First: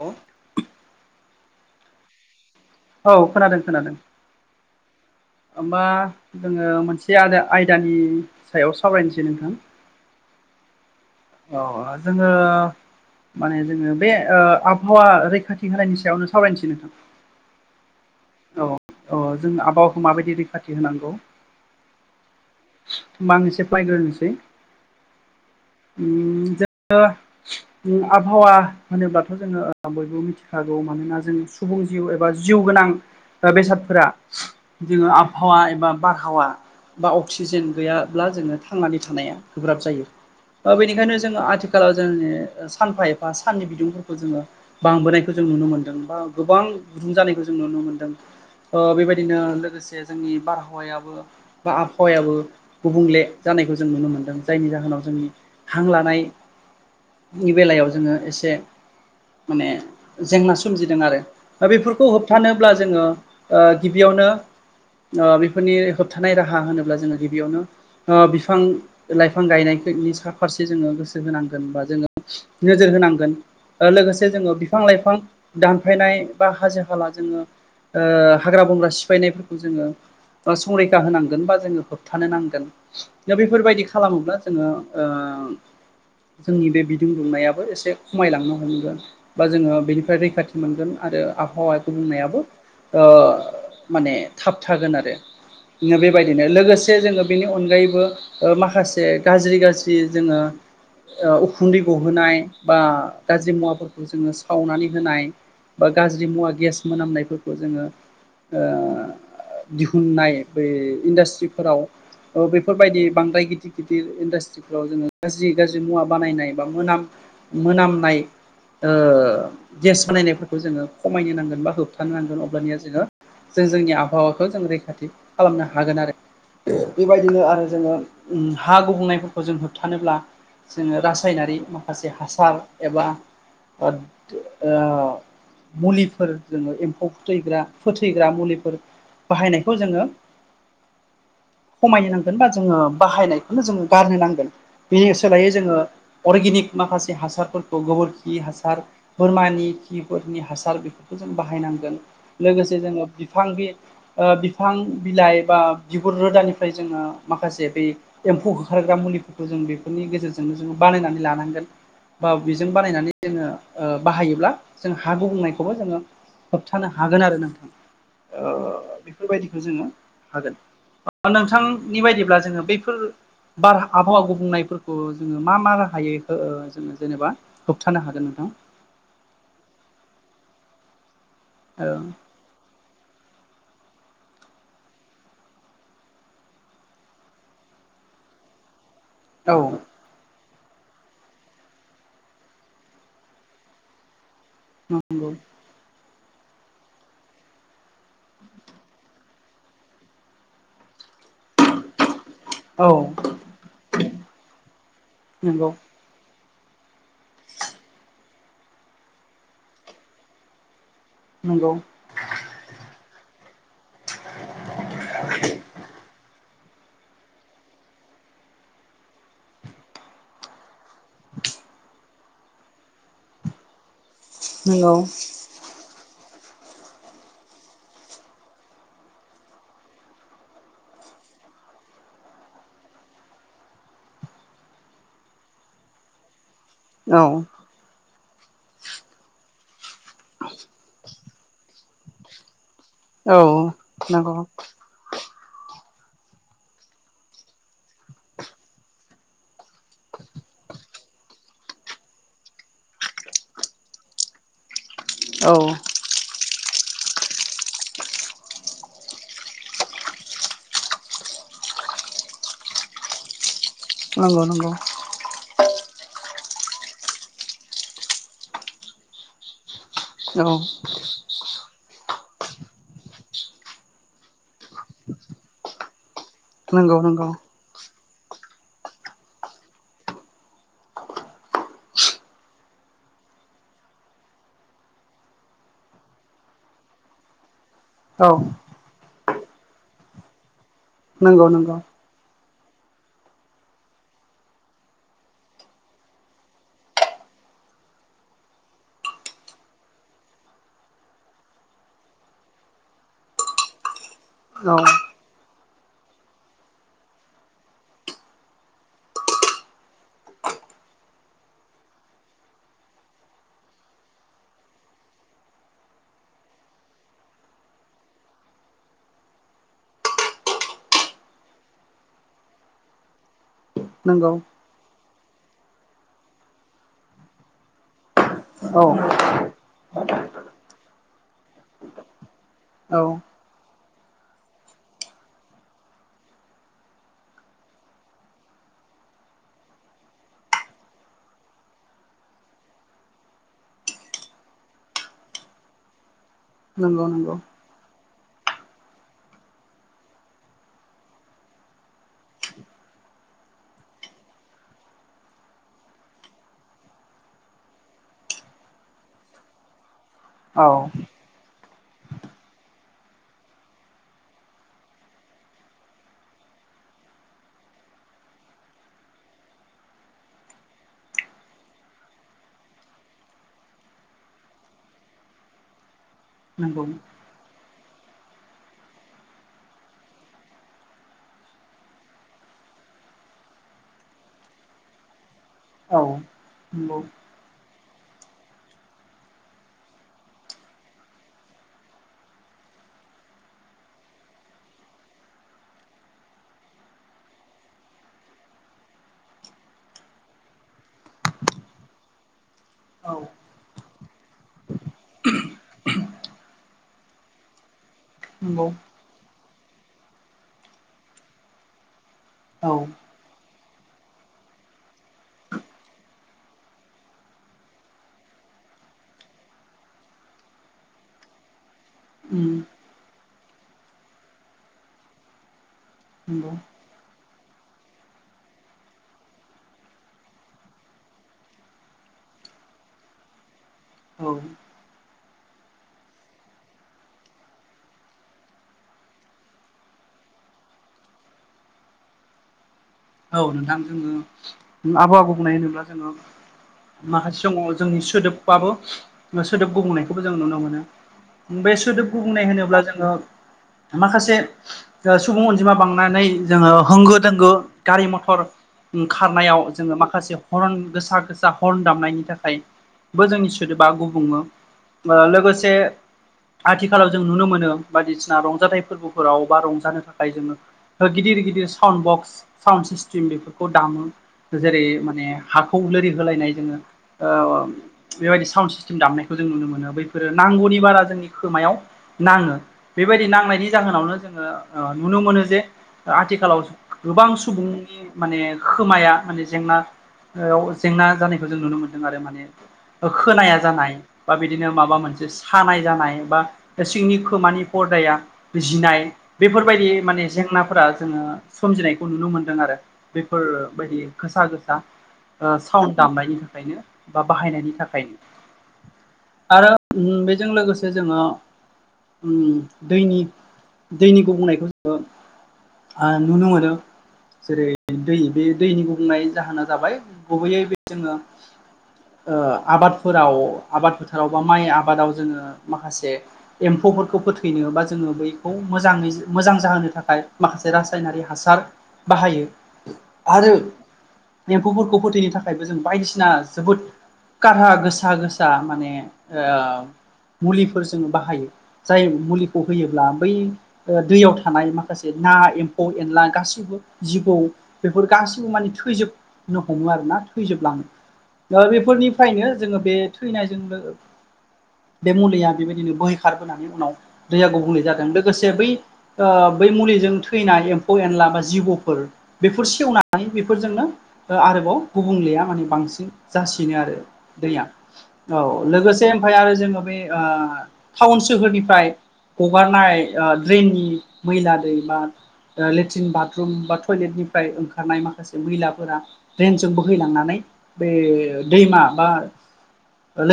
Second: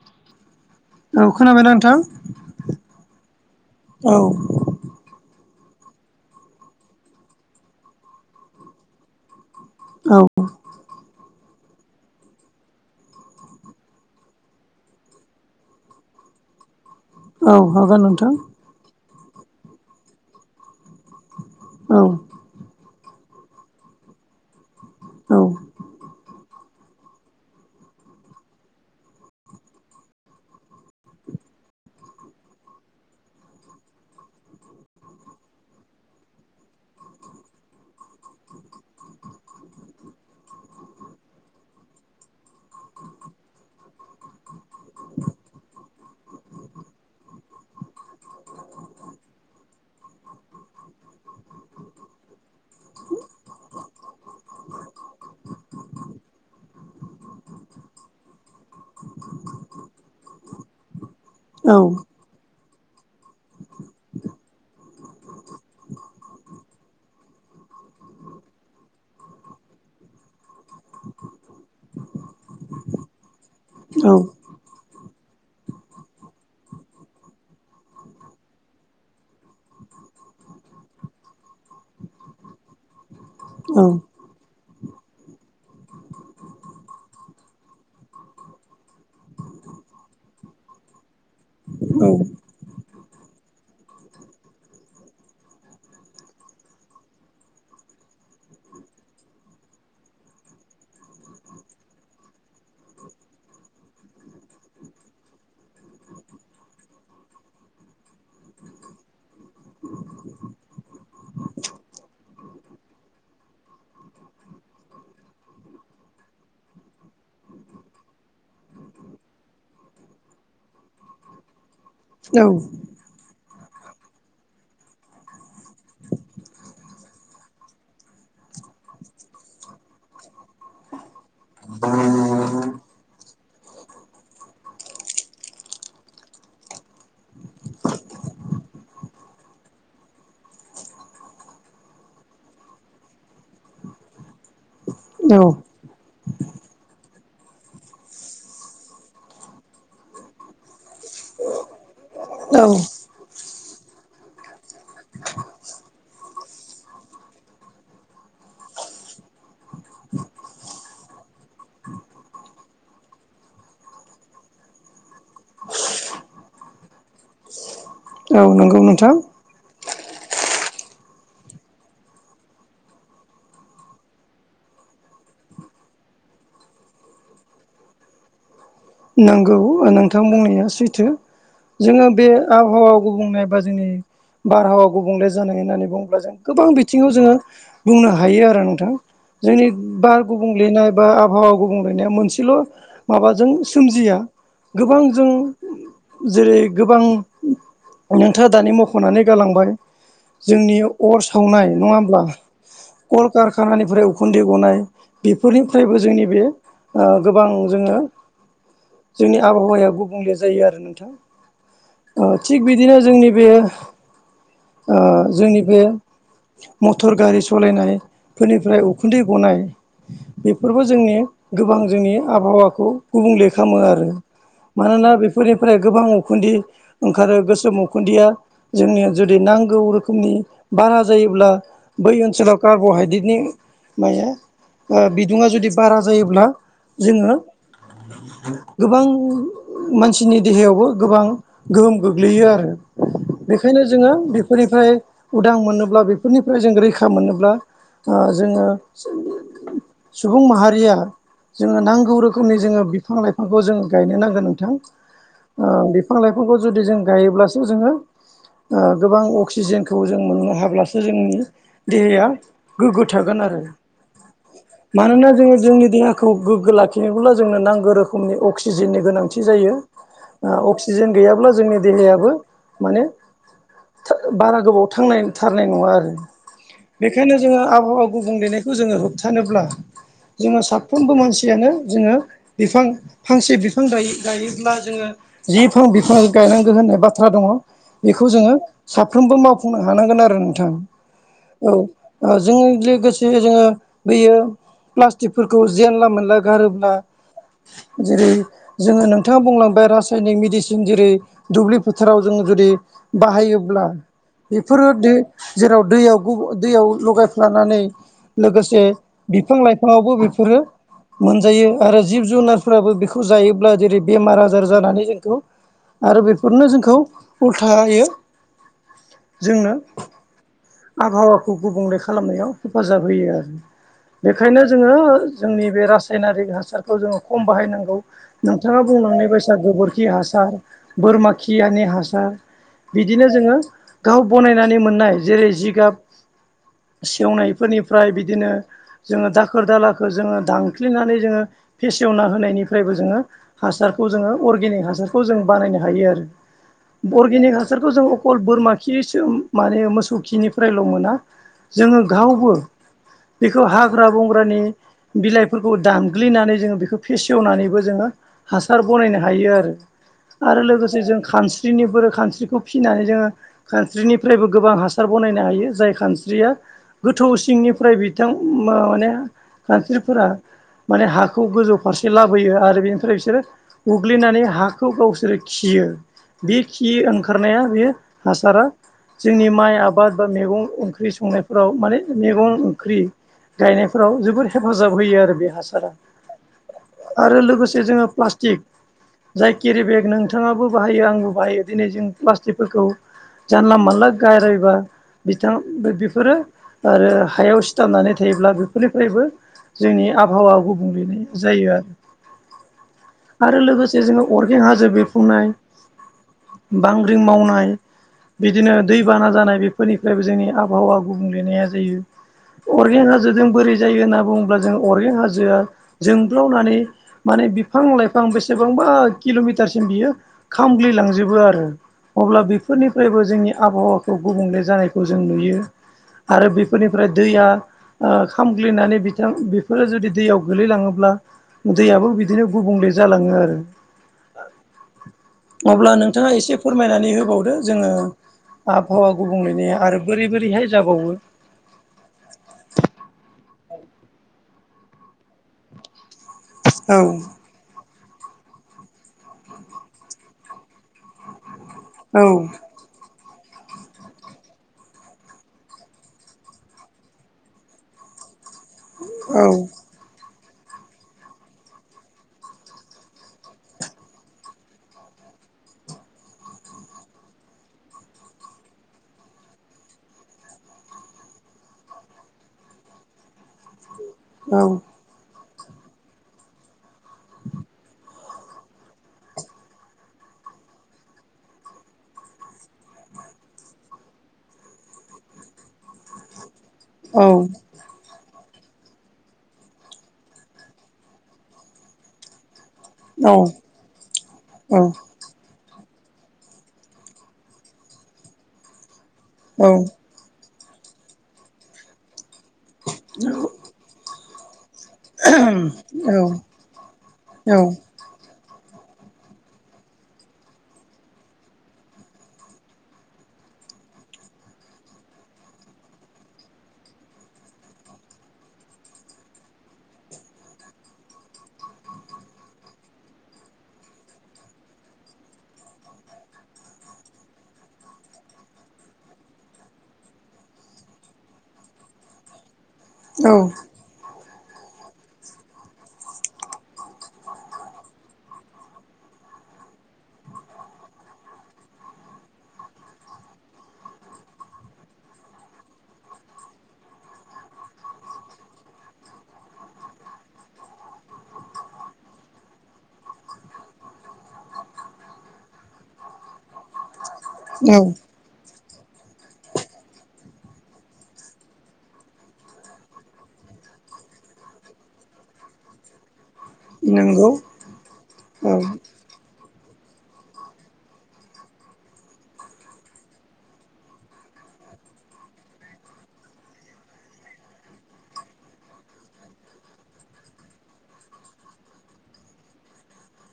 अ औ खोनाबाय नोंथां औ खोनादों खोनादों औ हबा जोङो मोनसे आयदानि सायाव सावरायनोसै नोंथां औ औ जोंङो माने जोंङो बे आबहावा रैखाथि होनायनि सायावनो सावरायनोसै नोंथां औ हागोन नोंथां औ औ जों आबहावाखौ माबायदि रैखाथि होनांगौ औ होमबा आं एसे फ्लायग्रोनोसै औ उम दख आबहावा होनोब्लाथ' जोङो बयबो मिथिखागौ मानोना जों सुबुं जिउ एबा जिउ गोनां बेसादफोरा जोङो आबहावा एबा बारहावा बा अक्सिजेन गैयाब्ला जोङो थांनानै थानाया गोब्राब जायो बेनिखायनो जोङो आथिखालाव जों सानफा एफा साननि बिदुंफोरखौ जोङो बांबोनायखौ जों नुनो मोन्दों बा गोबां गुदुं जानायखौ जों नुनो मोनदों बेबायदिनो लोगोसे जोंनि बारहावायाबो बा आबहावायाबो गुबुंले जानायखौ जों नुनो मोनदों जायनि जाहोनाव जोंनि हां लानाय नि बेलायाव जोङो एसे माने जेंना सोमजिदों आरो दा औ बेफोरखौ होबथानोब्ला जोङो गिबियावनो बेफोरनि होबथानाय राहा होनोब्ला जोङो गिबियावनो बिफां लाइफां गायनायनि स फारसे जो गोसो होनांगोन बा जोङो नोजोर होनांगोन लोगोसे जोङो बिफां लाइफां दानफायनाय बा हाजो हाला जोङो हाग्रा बंग्रा सिफायनायफोरखौ जोङो संरैखा होनांगोन बा जोङो होबथानो नांगोन दा बेफोरबायदि खालामोब्ला जोङो जोंनि बे बिदुं दुंनायाबो एसे खमायलांनो हमगोन बा जोङो बेनिफ्राय रैखाथि मोनगोन आरो आबहावा गुबनायाबो माने थाब थागोन आरो बेबायदिनो लोगोसे जोङो बेनि अनगायैबो माखासे गाज्रि गाज्रि जोङो उखुन्दै गहोनाय बा गाज्रि मुवाफोरखौ जोङो सावनानै होनाय बा गाज्रि मुवा गेस मोनामनायफोरखौ जोङो ओ दिहुननाय बे इन्डास्ट्रिफोराव औ बेफोरबायाददि बांद्राय गिदिर गिदिर इन्डास्ट्रि व जोङो गाज्रि गाज्रि मुवा बानायनाय बा मोनाम मोनामनाय गेस बानायनायफोरखौ जोङो खमायनो नांगोन बा होबथानो नांगोन अब्लानिया जोङो जों जोंनि आबहावाखौ जों रैखाथि खालामनो हागोन आरो बेबायदिनो आरो जोङो हा गुबुंनाय खौ जों होबथानोब्ला जोङो रासायनारि माखासे हासार एबा आ मुलिफोर जोङो एम्फौ फैथैग्रा फोथैग्रा मुलिफोर बाहायनायखौ जोङो खमाय नांगोन बा जोङो बाहायनायखौनो जोङो गारनो नांगोन बिनि औ सोलायै जोङो अर्गेनिक माखासे हासारफोरखौ गोबोरखि हासार बोरमानि खिफोरनि हासार बेफोरखौ जों बाहायनांगोन औ लोगोसे जोङो बिफां बिफां बिलाइ बा बिगुर रोदानिफ्राय जोङो माखासे बि एम्फौ ओंखारग्रा मुलिफोरखौ जों बेफोरनि गेजेरजोंनो जोङो बानायनानै लानांगोन बा बेजों बानायनानै जोङो बाहायोब्ला जों हा गुबुंनायखौबो जोङो होबथानो हागोन आरो नोंथां औ ओ नंगौ नोंथां बेफोरबायदिखौ जोङो हागोन नोंथांनि बायदिब्ला जोङो बैफोर बार आबहावा गुबनायफोरखौ जोङो मा मा राहायै जोङो जेनेबा होबथानो हागोन नोंथां नांगौ नोंथां बुंनाया सैथो जोङो औ बे आबहावा गुबुंनायबा जोंनि बारहावा गुबुंले जानाय होननानै बुङोब्ला जों गोबां बिथिङाव जोङो बुंनो हायो आरो नोंथां जोंनि औ बार गुबुंलेनाय बा आबहावा गुबुंलेनाया मोनसेल' माबाजों सोमजिया गोबां जों नंगौ जेरै गोबां नोंथाङा दानि मख'नानै गालांबाय जोंनि अर सावनाय नङा होमब्ला औ कलकारखानानिफ्राय उखुन्दै गनाय नंगौ बेफोरनिफ्रायबो जोंनि बे गोबां जोङो जोंनि आबहावाया गुबुंले जायो आरो नोंथां नंगौ थिग बिदिनो जोंनि बे जोंनि बे मटर गारि सालायनायफोरनिफ्राय उखुन्दै गनाय बेफोरबो जोंनि गोबां जोंनि आबहावाखौ गुबुंले खालामो आरो नंगौ मानोना बेफोरनिफ्राय गोबां उखुन्दै ओंखारो गोसोम उखुन्दैया जोंनिया जुदि नांगौ रोखोमनि बारा जायोब्ला बै ओनसोलाव कार्ब'हाइद्रेटनि माया बिदुङा जुदि बारा जायोब्ला औ जोङो गोबां मानसिनि देहायावबो गोबां गोहोम गोग्लैयो आरो औ बेखायनो जोङो नंगौ बेफोरनिफ्राय उदां मोनोब्ला बेफोरनिफ्राय जों रैखा मोनोब्ला जोङो सुबुं माहारिया जोङो नांगौ रोखोमनि जोङो बिफां लाइ फांखौ जों गायनो नांगोन औ नोंथां बिफां लाइफांखौ जुदि जों गायोब्लासो जोङो गोबां अक्सिजेनखौ जों मोननो हाब्लासो जोंनि देहाया गोग्गो थागोन आरो नंगौ नंगौ मानोना जोङो जोंनि देहाखौ गोग्गो लाखिनोब्ला जोंनो नांगौ रोखोमनि अक्सिजेननि गोनांथि जायो औ अक्सिजेन गैयाब्ला जोंनि देहायाबो माने बारा गोबाव थांनाय थारनाय नङा आरो नंगौ नंगौ बेखायनो जोङो आबहावा गुब बुंलेनाय खौ जोङो होबथानोब्ला जोङो साफ्रोमबो मानसियानो जोङो बिफां फांसे बिफां गायो गायोब्ला जोङो जि फां बिफां गायनांगौ होननाय बाथ्रा दङ बेखौ औ जोङो साफ्रोमबो मावफुंनो हानांगोन आरो नोंथां नंगौ नंगौ औ जोंनि लोगोसे जोङो बेयो प्लास्टिकफोरखौ जेनला मोनला गारोब्ला जैरै जोङो नोंथाङा बुंलांबाय रासायनिक मेडिसिन जेरै दुब्लि फोथाराव जोङो जुदि बाहायोब्ला बेफोरो औ दे जेराव दैयाव दैयाव लगायफ्लानानै लोगोसे बिफां लाइफाङावबो बेफोरो मोनजायो आरो जिब जुनार फ्राबो बेखौ जायोब्ला जेरै बेमार आजार जानानै जोंखौ आरो बेफोरनो जोंखौ उल्थायो जोंनो आबहावाखौ गुबुंले खालामनायाव हेफाजाब होयो आरो नंगौ बेखायनो जोङो जोंनि बे रासायनारिक हासारखौ जोङो खम बाहायनांगौ नोंथाङा औ बुंलांनाय बायसा गोबोरखि हासार बोरमा खियानि हासार औ बिदिनो जोङो गाव बनायनानै मोननाय जेरै जिगाब सेवनायफोरनिफ्राय बिदिनो जोङो दाखोर दालाखौ जोङो दानख्लिनानै जोङो फेसेवना होनायनिफ्रायबो जोङो हासारखौ जोङो अरगेनिक हासारखौ जों बानायनो हायो नंगौ आरो नंगौ अर्गेनिक हासारखौ जों अखल बोरमा खि सो माने मोसौ खिनिफ्रायल' मोना जोङो गावबो बेखौ हाग्रा बंग्रानि बिलाइफोरखौ दामग्लिनानै जोंङो बेखौ फेसेवनानैबो जोङो हासार बनायनो हायो आरो आरो औ लोगोसे जों खानस्रि स्रिनिफोर खानस्रिखौ फिनानै जोङो खानस्रिनिफ्रायबो गोबां हासार बनायनो हायो जाय खानस्रिया गोथौ सिंनिफ्राय बिथां मा-माने खानस्रिफोरा माने हाखौ खौ गोजौ फारसे लाबोयो आरो बेनिफ्राय बिसोरो उग्लिनानै हाखौ गावसोरो खियो। बे नंगौ खि ओंखारनाया बेयो हासारा जोंनि माइ आबाद बा मेगं ओंख्रि संनायफोराव माने मेगं ओंख्रि गायनायफोराव जोबोर हेफाजाब होयो आरो बे हासार औ नंगौ। आरो लोगोसे जोङो प्लास्टिक जाय केरि बेग नोंथाङाबो बाहायो आंबो बाहायो दिनै जों प्लास्टिकफोरखौ जानला मोनला गारैबा बिथां बेफोरो आरो हायाव सिथाबनानै थायोब्ला बेफोरनिफ्रायबो जोंनि आबहावा गुबुंलेनाय जायो आरो औ आरो लोगोसे जोङो अरगें हाजो बिरफुंनाय बांग्रिं मावनाय नंगौ बिदिनो दैबाना जानाय बेफोरनिफ्रायबो जोंनि आबहावा गुबुंलेनाया जायो। औ अरगें हाजोजों बोरै जायो होनना बुङोब्ला जों अरगें हाजोआ जोंब्लावनानै माने बिफां लाइफां बेसेबांबा किल'मिटारसिम बियो खामग्लिलांजोबो आरो अब्ला बेफोरनिफ्रायबो जोंनि आबहावाखौ गुबुंले जानायखौ जों नुयो। आरो नंगौ बेफोरनिफ्राय दैया ओ खामग्लिनानै बिथां बेफोरो जुदि दैयाव गोलैलाङोब्ला दैयाबो बिदिनो गुबुंले जालाङो आरो औ अब्ला नोंथाङा एसे फोरमायनानै होबावदो जोङो आबहावा गुबुंलेनाया आरो बोरै बोरैहाय जाबावो। औ नोंथां जोङो आबहावा गुबुंनाय होनोब्ला जोङो औ माखासे समाव जोंनि सोदोबबाबो सोदोब गुबुंनायखौबो जों नुनो मोनो बे सो सोदोब औ गुबुंनाय होनोब्ला जोङो माखासे सुबुं अनजिमा बांनानै जोङो होंगो दोंगो गारि मथर ओं खारनायाव औ जोङो माखासे हरन गोसा गोसा हर्न दामनायनि थाखायबो जोंनि सोदोबा गुबुङो। बा लोगोसे आथिखालाव जों नुनो मोनो बायदिसिना रंजाथाइ फोरबोफोराव बा रंजानो थाखाय जोङो गिदिर गिदिर साउन्ड बक्स साउन्ड सिस्टेम बेफोरखौ दामो औ जेरै माने हाखौ लोरि होलायनाय जोङो ओ बेबायदि साउन्ड सिस्टेम दामनायखौ जों नुनो मोनो बैफोरो नांगौनि बारा जोंनि खोमायाव नाङो बेबायदि नांनायनि जाहोनावनो जोङो नुनो मोनो जे आथिखालाव गोबां औ सुबुंनि माने खोमाया माने जेंना याव जेंना जानायखौ जों नुनो मोनदों आरो माने। ओ औ खोनाया जानाय बा बिदिनो माबा मोनसे खानाय जानाय बा सिंनि खोमानि फर्दाया जिनाय औ बेफोरबायदि माने जेंनाफोरा जोङो सोमजिनायखौ नुनो मोनदों आरो बेफोरबायदि गोसा गोसा साउन्ड औ दामनायनि थाखायनो बा औ बाहायनायनि थाखायनो। आरो बेजों लोगोसे जोङो उम दैनि दैनि गुबुंनायखौ जोङो आ नुनो मोनो। जेरै दै बे दैनि गुबुंनाय जाहोना जाबाय गुबैयै बे जोङो आबादफोराव आबाद फोथाराव बा माइ आबादाव जोङो माखासे एम्फौफोरखौ फोथैनो बा जोङो बैखौ मोजाङै मोजां जाहोनो थाखाय माखासे रासायनारि हासार बाहायो आरो एम्फौफोरखौ फोथैनो थाखायबो जों बायदिसिना जोबोद कारा गोसा गोसा माने ओ मुलिफोर जोङो बाहायो। जाय मुलिखौ होयोब्ला बै ओ दैयाव थानाय माखासे ना, एम्फौ एनला गासिबो जिबौ बेफोर गासैबो माने थैजोबनो हमो आरो ना थैजोबलाङो। दा बेफोरनिफ्रायनो जोङो बे थैनायजोंनो बे मुलिया बेबायदिनो बोहैखारबोनानै उनाव दैया औ गुबुंले जादों लोगोसे बै ओ बै मुलिजों थैनाय एम्फौ एनला बा जिबौ फोर बेफोर सेवनानै बेफोरजोंनो ओ आरोबाव गुबुंलेया माने बांसिन जासिनो आरो नंगौ दैया औ लोगोसे ओमफाय आरो जोङो बै ओ टाउन सोहोरनिफ्राय हगारनाय ओ ड्रेननि मैला दै बा लेट्रिन बाथरुम बा टयलेटनिफ्राय ओंखारनाय माखासे मैलाफोरा ड्रेनजों बोहैलांनानै बे दैमा बा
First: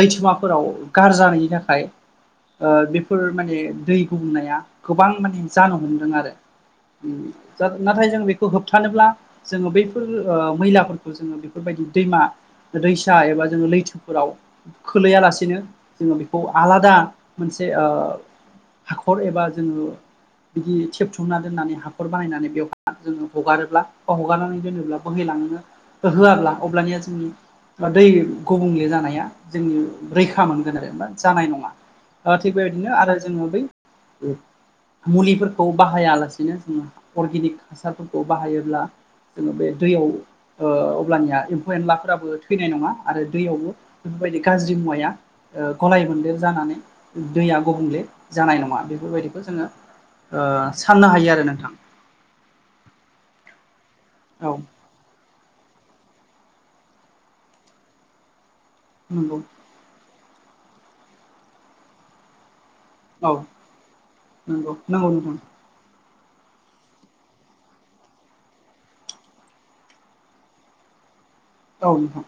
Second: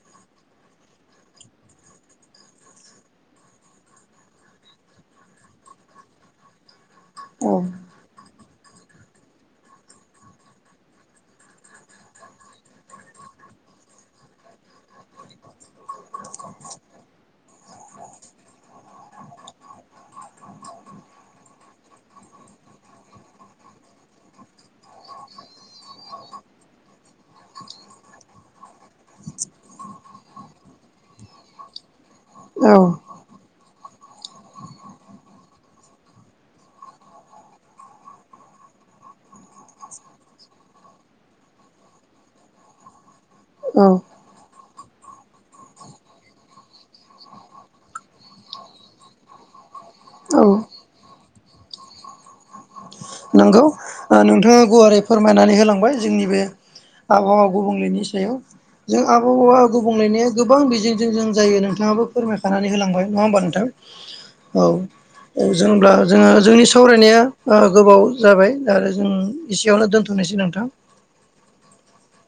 लैथोमाफोराव गारजाहैनो थाखाय ओ बेफोर माने दै गुबुंनाया गोबां माने जानो हमदों आरो। जादों। नाथाय जों बे खौ होबथानोब्ला, जोङो बैफोर ओ मैलाफोरखौ जोङो बेफोरबायदि दैमा दैसा एबा जोङो लैथोफोराव खोलैयालासेनो जोङो बेखौ आलादा मोनसे ओ हाखर एबा जोङो बिदि थेबथुमना दोननानै हाखर बानायनानै बेवहाय जोङो हगारोब्ला बा हगारनानै दोनोब्ला बोहैलांनो होआब्ला अब्लानिया जोंनि ओ दै गुबुंले जानाया ओ थिग औ बेबायदिनो आरो जोङो बै मुलिफोरखौ बाहायालासेनो जोङो अर्गेनिक हासार खौ बाहायोब्ला जोङो बे दैयाव ओ अब्लानिया एम्फौ एनलाफोराबो थैनाय नङा। आरो दैयावबो औ बेफोरबायदि गाज्रि मुवाया ओ गलाय बन्देर जानानै दैया गुबुंले जानाय नङा। बेफोरबायदिखौ जोङो ओ औ साननो हायो आरो नोंथां। नंगौ ओ औ नोंथाङा गुवारै फोरमायनानै होलांबाय जोंनि बे आबहावा गुबुंलेनि सायाव। जों नंगौ आबहावा गुबुंलेनाया गोबां बिजोंजों जों जायो नोंथाङाबो फोरमायखानानै होलांबाय। नङा औ होमबा नोंथां? औ। नंगौ नंगौ नोंथां होमब्ला जोङो जोंनि सावरायनाया ओ गोबाव जाबाय दा आरो जों एसेयावनो दोनथ'नोसै नोंथां। औ नोंथां।